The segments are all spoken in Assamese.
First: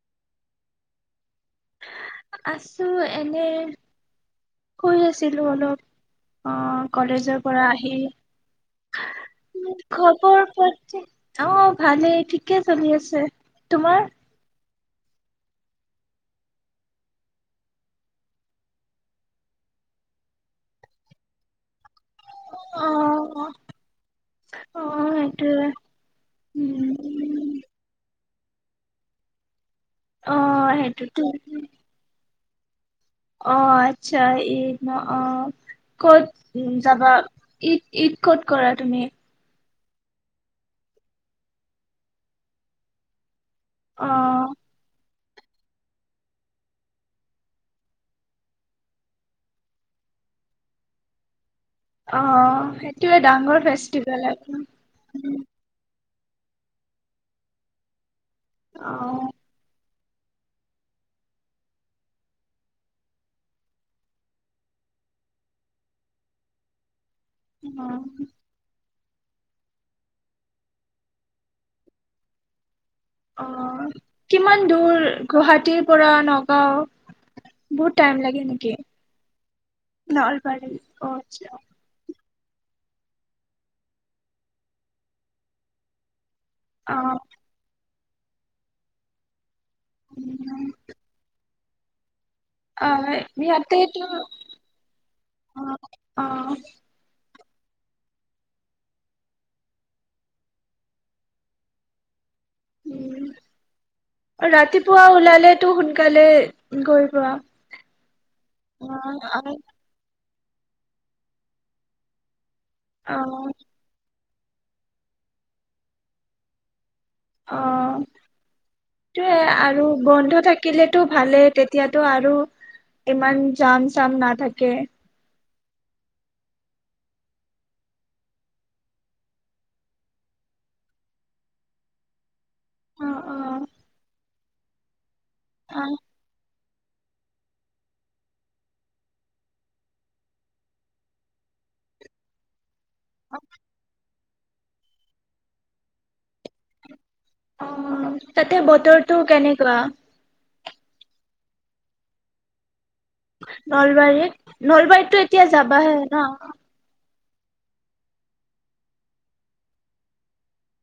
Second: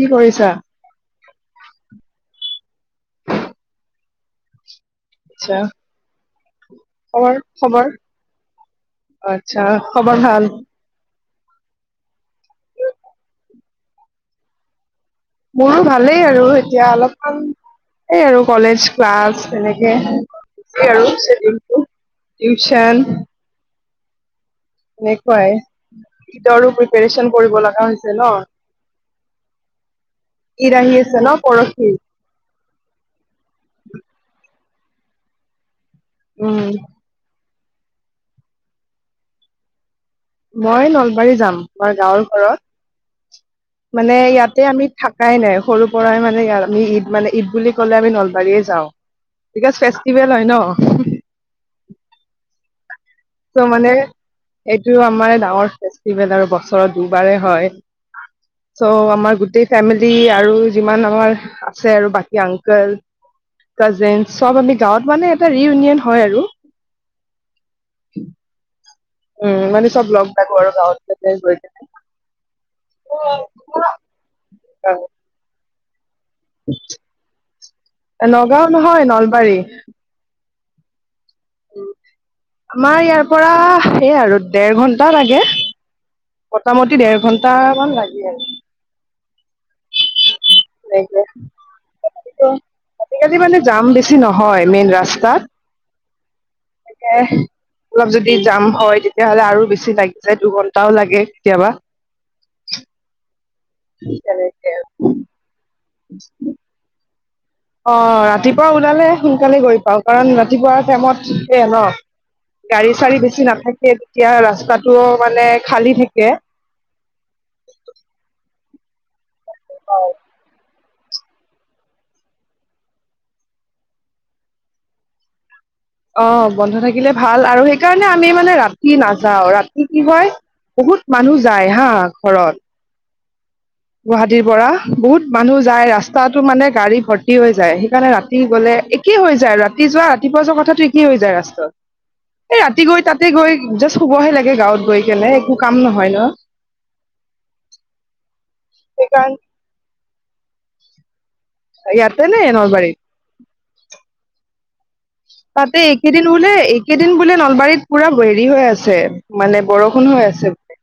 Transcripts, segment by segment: কি কৰিছা আছো এনে শুই আছিলো আচ্ছা অলপ আহ খবৰ কলেজৰ পৰা খবৰ আহি আচ্ছা ভাল। খবৰ প অ ভালেই ঠিকে চলি আছে তোমাৰ মোৰো ভালেই আৰু এতিয়া অলপমান এই আৰু কলেজ ক্লাছ এনেকে আৰু অ টিউচন অ এনেকুৱাই সেইটোৱে গীতৰো প্ৰিপৰেচন উম কৰিব লগা হৈছে ন অ ইদ আহি আছে সেইটোতো ন পৰশি অ আচ্ছা এই ন অ ক'ত উম উ যাবা ঈদ ঈদ ক'ত কৰা তুমি মই নলবাৰী যাম আমাৰ গাঁৱৰ ঘৰত অ মানে ইয়াতে আমি থাক কাই নাই সৰুৰ পৰাই মানে আমি ঈদ মানে ঈদ বুলি ক'লে আমি নলবাৰীয়ে যাওঁ বিকজ ফেষ্টিভেল হয় ন অ সেই ত' মানে এইটো আমাৰ ডাঙৰে আৰু বছৰৰ দুবাৰেেই হয় ত' অ আমাৰ গোটেই ফেমিলি আৰু যিমান আমাৰ আছে আৰু বাকী আংকল কাজিন চব আমি গাঁৱত মানে এটা ৰিউনিয়ন হয় আৰু উ উম মানে চব লগলাগো আৰু গাঁৱত গৈ অ কেনে। কিমান দূৰ গুৱাহাটীৰ পৰা নগাও বহুত টাইম লাগে নগাঁও নেকি নহয় নলবাৰী নলবাৰী অ আচ্ছা আমাৰ ইয়াৰ পৰা সেই আৰু দেৰ ঘন্টা লাগে। মোটামুটি অ', দেেৰ ঘন্ট মান লাগে উ সেইকে অ', আজিকালি মানে জাম ইয়াতেটো বেছি নহয় মেইন ৰাস্তাত অ', অ অলপ যদি জাম হয় তেতিয়াাহ'লে আৰু বেছি লাগি যায় দুঘন্টাও লাগে কেতিয়াবা উ তেনেকে ৰাতিপুৱা ওলালে টো সোনকালে গৈ পোৱা অ ৰাতিপুৱা ওলালে অ', আৰু সোনকালে গৈ পাও কাৰণ ৰা ৰাতিপুৱাৰ টাইমত ন গাড়ী চাড়ী বেছি অ', নাথাকে এতিয়া ৰাস্তাতটো মানে খালী থাকে অ সেইটোৱে আৰু বন্ধ থাকে থাকিলেতো ভালে তেতিয়াতো আৰু ইমান জাম চাম নাথাকে অ বন্ধ থাকিলে ভাল আৰু সেইকাৰণে আমি মানে ৰাতি নাযাও ৰাতি কি হয় বহুত মানুহ যায় হা ঘৰত অ', অ', গুৱাহাটীৰ পৰা বহুত মানুহ যায় অ', ৰাস্তাটো মানে গাড়ী ভৰ্তি হৈ যায় সেইকাৰণে ৰাতি গলে একেই হৈ যায় ৰাতি যোৱা ৰাতিপুৱা যোৱা কথা কি হৈ যায় ৰাস্তা এই তাতে গৈ জাষ্ট শুবহে লাগে গাঁৱত গৈ কেলে একো কাম নহয় ন অ তাতে বতৰটো সেইকাৰণ কেনেকুৱা ইয়াতেনে নলবাৰী নলবাৰীত এতিয়া তাতে যাবাহে ন একেদিন হলে একেদিন দিন বোলে নলবাৰীত পুৰা হেৰি হৈ আছে মানে বৰষুণ হৈ আছে বো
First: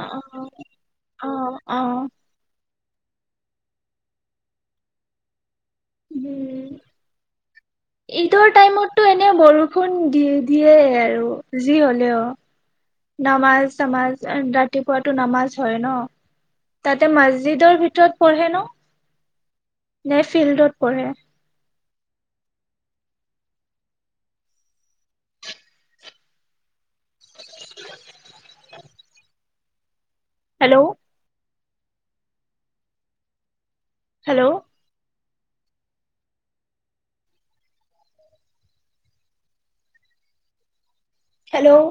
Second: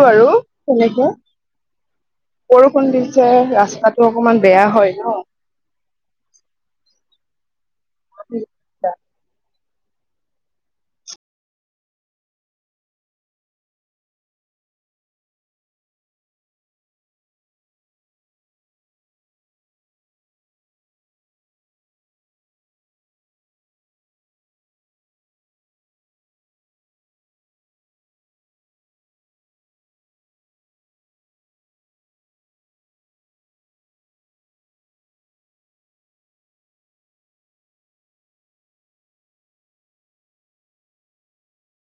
অ আৰু কেনেকে অ অ পৰু বৰষুণ দিছে ৰাস্তাটো অকমান বেয়া হয় ন উম ঈদৰ ঈদৰ টাইমতটো এনেই বৰো দে শুোন দি দিয়ে আৰু যি হলেও নামাজ চামাজ ৰাতিপুৱাতো নামাজ হয় ন তাতে মছজিদৰ ভিতৰত পঢ়ে ন নে ফিল্ডত পঢ়ে [unintelligible] হেল্ল' হেল্ল' হেল্ল'